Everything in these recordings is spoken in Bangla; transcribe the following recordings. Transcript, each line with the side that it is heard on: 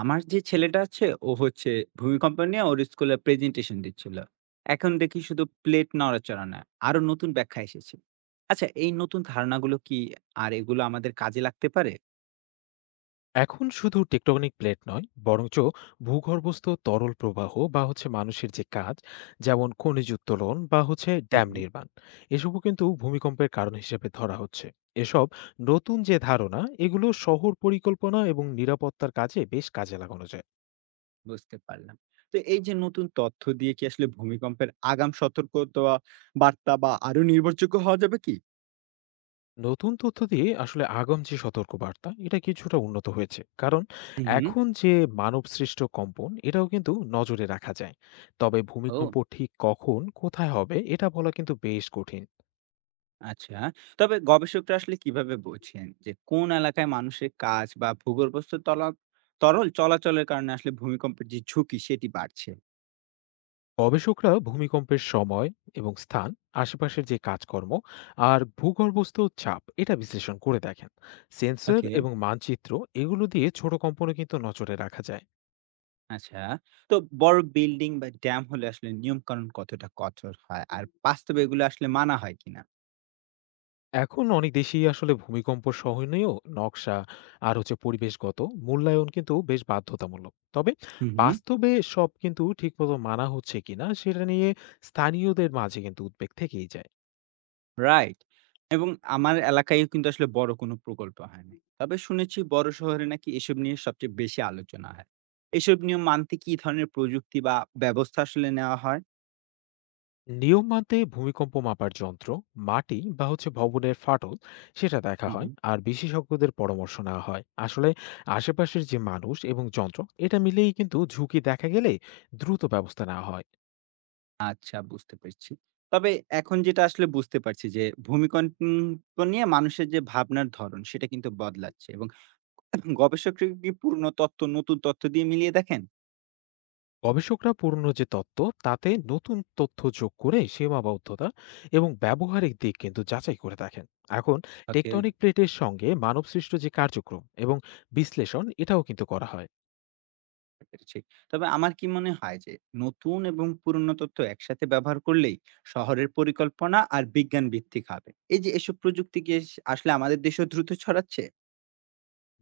right: আমার যে ছেলেটা আছে ও হচ্ছে ভূমিকম্প নিয়ে ওর স্কুলে প্রেজেন্টেশন দিচ্ছিল। এখন দেখি শুধু প্লেট নড়াচড়া না, আরো নতুন ব্যাখ্যা এসেছে। আচ্ছা, এই নতুন ধারণাগুলো কি আর এগুলো আমাদের কাজে লাগতে পারে?
left: এখন শুধু টেকটনিক প্লেট নয় বরঞ্চ ভূগর্ভস্থ তরল প্রবাহ বা মানুষের যে কাজ, যেমন খনিজ উত্তোলন বা
right: হুম
left: ড্যাম
right: হুম,
left: নির্মাণ, এসবও কিন্তু ভূমিকম্পের কারণ হিসেবে ধরা হচ্ছে। এসব নতুন যে ধারণা, এগুলো শহর পরিকল্পনা এবং নিরাপত্তার কাজে বেশ কাজে লাগানো যায়।
right: বুঝতে পারলাম। তো এই যে নতুন তথ্য দিয়ে কি আসলে ভূমিকম্পের আগাম সতর্ক দেওয়া বার্তা বা আরো নির্ভরযোগ্য হওয়া যাবে কি?
left: নতুন তথ্য দিয়ে আসলে আগাম যে সতর্কবার্তা, এটা কিছুটা উন্নত হয়েছে, কারণ
right: হুম হুম,
left: এখন যে মানবসৃষ্ট কম্পন, এটাও কিন্তু নজরে রাখা যায়। তবে
right: ও
left: ভূমিকম্প ঠিক কখন কোথায় হবে এটা বলা কিন্তু বেশ কঠিন।
right: আচ্ছা। তবে গবেষকরা আসলে কিভাবে বোঝেন যে কোন এলাকায় মানুষের কাজ বা ভূগর্ভস্থ তলা তরল চলাচলের কারণে আসলে ভূমিকম্পের যে ঝুঁকি সেটি বাড়ছে?
left: গবেষকরা ভূমিকম্পের সময় এবং স্থান, আশেপাশের যে কাজকর্ম, আর ভূগর্ভস্থ চাপ এটা বিশ্লেষণ করে দেখেন। সেন্সর
right: ওকে,
left: এবং মানচিত্র, এগুলো দিয়ে ছোট কম্পনও কিন্তু নজরে রাখা যায়।
right: আচ্ছা। তো বড় বিল্ডিং বা ড্যাম হলে আসলে নিয়মকানুন কতটা কঠোর হয়? আর বাস্তবে এগুলো আসলে মানা হয় কিনা?
left: এখন অনেক দেশেই আসলে ভূমিকম্প সহনীয় নকশা আর পরিবেশগত মূল্যায়ন কিন্তু বেশ বাধ্যতামূলক, তবে
right: হুম হুম,
left: বাস্তবে সব কিন্তু ঠিকমতো মানা হচ্ছে কিনা সেটা নিয়ে স্থানীয়দের মাঝে কিন্তু উদ্বেগ থেকেই যায়।
right: রাইট। এবং আমার এলাকায়ও কিন্তু আসলে বড় কোনো প্রকল্প হয়নি। তবে শুনেছি বড় শহরে নাকি এসব নিয়ে সবচেয়ে বেশি আলোচনা হয়। এসব নিয়ম মানতে কি ধরনের প্রযুক্তি বা ব্যবস্থা আসলে নেওয়া হয়?
left: নিয়ম মানতে ভূমিকম্প মাপার যন্ত্র, মাটি বা ভবনের ফাটল সেটা দেখা
right: হুম
left: হয়,
right: হুম,
left: আর বিশেষজ্ঞদের পরামর্শ নেওয়া হয় আসলে। আশেপাশের যে মানুষ এবং যন্ত্র, এটা মিলেই কিন্তু ঝুঁকি দেখা গেলে দ্রুত ব্যবস্থা নেওয়া হয়।
right: আচ্ছা, বুঝতে পেরেছি। তবে এখন যেটা আসলে বুঝতে পারছি যে ভূমিকম্প নিয়ে মানুষের যে ভাবনার ধরন সেটা কিন্তু বদলাচ্ছে, এবং গবেষকরা কি পুরনো তথ্য নতুন তথ্য দিয়ে মিলিয়ে দেখেন?
left: গবেষকরা পুরনো যে তত্ত্ব, তাতে নতুন তথ্য যোগ করে সীমাবদ্ধতা এবং ব্যবহারিক দিক কিন্তু যাচাই করে দেখেন। এখন
right: ওকে,
left: টেকটনিক প্লেটের সঙ্গে মানবসৃষ্ট যে কার্যক্রম এবং বিশ্লেষণ, এটাও কিন্তু করা হয়।
right: বুঝতে পেরেছি। তবে আমার কি মনে হয় যে নতুন এবং পুরনো তথ্য একসাথে ব্যবহার করলেই শহরের পরিকল্পনা আর বিজ্ঞান ভিত্তিক হবে। এই যে এসব প্রযুক্তি কি আসলে আমাদের দেশেও দ্রুত ছড়াচ্ছে?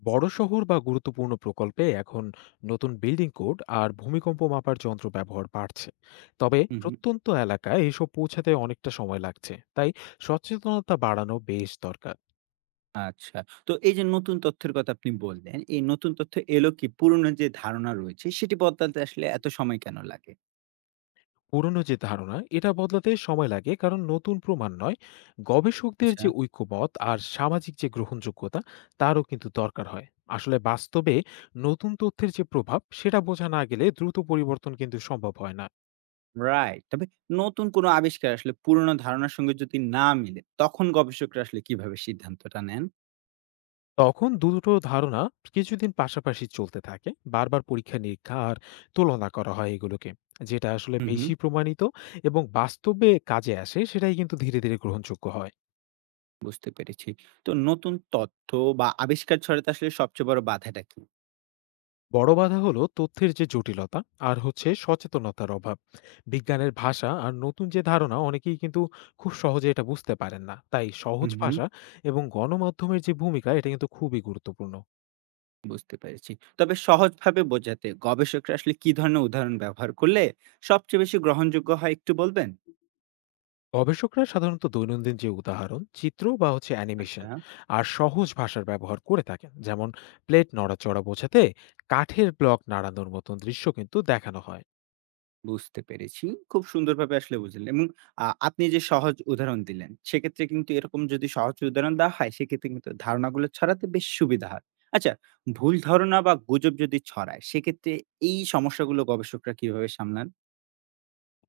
left: বড় শহর বা গুরুত্বপূর্ণ প্রকল্পে এখন নতুন বিল্ডিং কোড আর ভূমিকম্প মাপার যন্ত্র ব্যবহার বাড়ছে, তবে
right: হু, হু,
left: প্রত্যন্ত এলাকায় এসব পৌঁছাতে অনেকটা সময় লাগছে, তাই সচেতনতা বাড়ানো বেশ দরকার।
right: আচ্ছা। তো এই যে নতুন তথ্যের কথা আপনি বললেন, এই নতুন তথ্য এলো কি পুরনো যে ধারণা রয়েছে সেটি বদলাতে আসলে এত সময় কেন লাগে?
left: পুরনো যে ধারণা, এটা বদলাতে সময় লাগে, কারণ নতুন প্রমাণ নয়, গবেষকদের
right: আচ্ছা,
left: যে ঐক্যমত আর সামাজিক যে গ্রহণযোগ্যতা, তারও কিন্তু দরকার হয়। আসলে বাস্তবে নতুন তথ্যের যে প্রভাব, সেটা বোঝা না গেলে দ্রুত পরিবর্তন কিন্তু সম্ভব হয় না।
right: রাইট। তবে নতুন কোনো আবিষ্কার আসলে পুরনো ধারণার সঙ্গে যদি না মিলে তখন গবেষকরা আসলে কিভাবে সিদ্ধান্তটা নেন?
left: তখন দুটো ধারণা কিছুদিন পাশাপাশি চলতে থাকে, বারবার পরীক্ষা নিরীক্ষা আর তুলনা করা হয় এগুলোকে। যেটা আসলে
right: হুম, হুম,
left: বেশি প্রমাণিত এবং বাস্তবে কাজে আসে, সেটাই কিন্তু ধীরে ধীরে গ্রহণযোগ্য হয়।
right: বুঝতে পেরেছি। তো নতুন তথ্য বা আবিষ্কার ছড়াতে আসলে সবচেয়ে বড় বাধাটা কি?
left: বড় বাধা হলো তথ্যের যে জটিলতা আর সচেতনতার অভাব। বিজ্ঞানের ভাষা আর নতুন যে ধারণা অনেকেই কিন্তু খুব সহজে এটা বুঝতে পারেন না, তাই সহজ
right: হুম, হুম,
left: ভাষা এবং গণমাধ্যমের যে ভূমিকা, এটা কিন্তু খুবই গুরুত্বপূর্ণ।
right: বুঝতে পেরেছি। তবে সহজভাবে বোঝাতে গবেষকরা আসলে কি ধরনের উদাহরণ ব্যবহার করলে সবচেয়ে বেশি গ্রহণযোগ্য হয় একটু বলবেন?
left: গবেষকরা সাধারণত দৈনন্দিন যে উদাহরণ, চিত্র বা অ্যানিমেশন
right: আচ্ছা,
left: আর সহজ ভাষার ব্যবহার করে থাকেন, যেমন প্লেট নড়াচড়া বোঝাতে কাঠের ব্লক নাড়ানোর মতন দৃশ্য কিন্তু দেখানো হয়।
right: বুঝতে পেরেছি। খুব সুন্দরভাবে আসলে বুঝলেন। এবং আপনি যে সহজ উদাহরণ দিলেন, সেক্ষেত্রে কিন্তু এরকম যদি সহজ উদাহরণ দেওয়া হয়, সেক্ষেত্রে কিন্তু ধারণাগুলো ছড়াতে বেশ সুবিধা হয়। আচ্ছা, ভুল ধারণা বা গুজব যদি ছড়ায়, সেক্ষেত্রে এই সমস্যাগুলো গবেষকরা কিভাবে সামলান?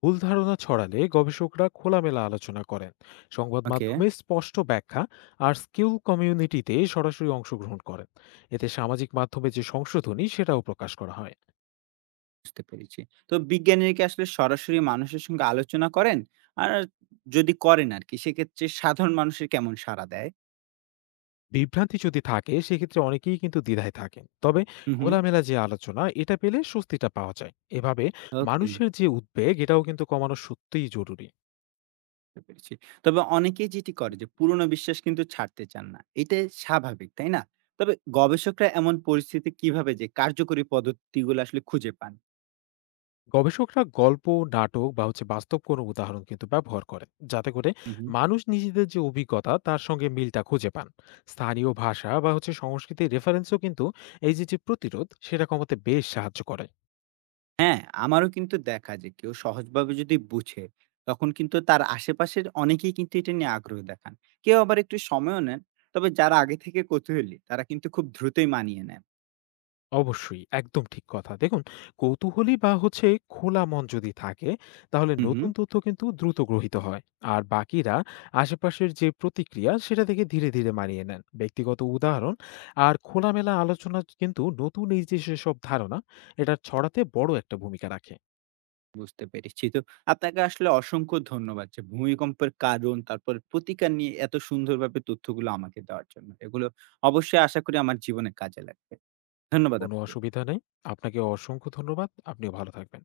left: ভুল ধারণা ছড়ালে গবেষকরা খোলামেলা আলোচনা করেন, সংবাদ
right: ওকে,
left: মাধ্যমে স্পষ্ট ব্যাখ্যা আর স্কিল কমিউনিটিতে সরাসরি অংশগ্রহণ করেন। এতে সামাজিক মাধ্যমে যে সংশোধনী, সেটাও প্রকাশ করা হয়।
right: বুঝতে পেরেছি। তো বিজ্ঞানীরা কি আসলে সরাসরি মানুষের সঙ্গে আলোচনা করেন? আর যদি করেন আরকি, সেক্ষেত্রে সাধারণ মানুষের কেমন সাড়া দেয়?
left: বিভ্রান্তি যদি থাকে সেক্ষেত্রে অনেকেই কিন্তু দ্বিধায় থাকেন, তবে
right: হু, হু,
left: খোলামেলা যে আলোচনা এটা পেলে স্বস্তিটা পাওয়া যায়। এভাবে
right: ওকে,
left: মানুষের যে উদ্বেগ, এটাও কিন্তু কমানো সত্যিই জরুরি।
right: বুঝতে পেরেছি। তবে অনেকেই যেটি করে যে পুরনো বিশ্বাস কিন্তু ছাড়তে চান না। এটা স্বাভাবিক, তাই না? তবে গবেষকরা এমন পরিস্থিতি কিভাবে যে কার্যকরী পদ্ধতিগুলো আসলে খুঁজে পান?
left: গবেষকরা গল্প, নাটক বা বাস্তব কোনো উদাহরণ কিন্তু ব্যবহার করেন, যাতে করে
right: হুম, হুম।
left: মানুষ নিজেদের যে অভিজ্ঞতা, তার সঙ্গে মিলটা খুঁজে পান। স্থানীয় ভাষা বা সংস্কৃতির রেফারেন্সও কিন্তু এই যে যে প্রতিরোধ, সেটা কমাতে বেশ সাহায্য করে।
right: হ্যাঁ, আমারও কিন্তু দেখা যে কেউ সহজভাবে যদি বুঝে, তখন কিন্তু তার আশেপাশের অনেকেই কিন্তু এটা নিয়ে আগ্রহ দেখান। কেউ আবার একটু সময়ও নেন। তবে যারা আগে থেকে কৌতূহলী, তারা কিন্তু খুব দ্রুতই মানিয়ে নেন।
left: অবশ্যই, একদম ঠিক কথা। দেখুন, কৌতূহলী বা খোলা মন যদি থাকে, তাহলে
right: হুম, হুম,
left: নতুন তথ্য কিন্তু দ্রুত গ্রহীত হয়। আর বাকিরা আশেপাশের যে প্রতিক্রিয়া, সেটা থেকে ধীরে ধীরে মানিয়ে নেন। ব্যক্তিগত উদাহরণ আর খোলামেলা আলোচনা কিন্তু নতুন এই যে সেসব ধারণা, এটা ছড়াতে বড় একটা ভূমিকা রাখে।
right: বুঝতে পেরেছি। তো আপনাকে আসলে অসংখ্য ধন্যবাদ যে ভূমিকম্পের কারণ, তারপর প্রতিকার নিয়ে এত সুন্দরভাবে তথ্যগুলো আমাকে দেওয়ার জন্য। এগুলো অবশ্যই আশা করি আমার জীবনে কাজে লাগবে। ধন্যবাদ
left: কোনো
right: আপনাকে।
left: অসুবিধা নেই। আপনাকে অসংখ্য ধন্যবাদ। আপনিও ভালো থাকবেন।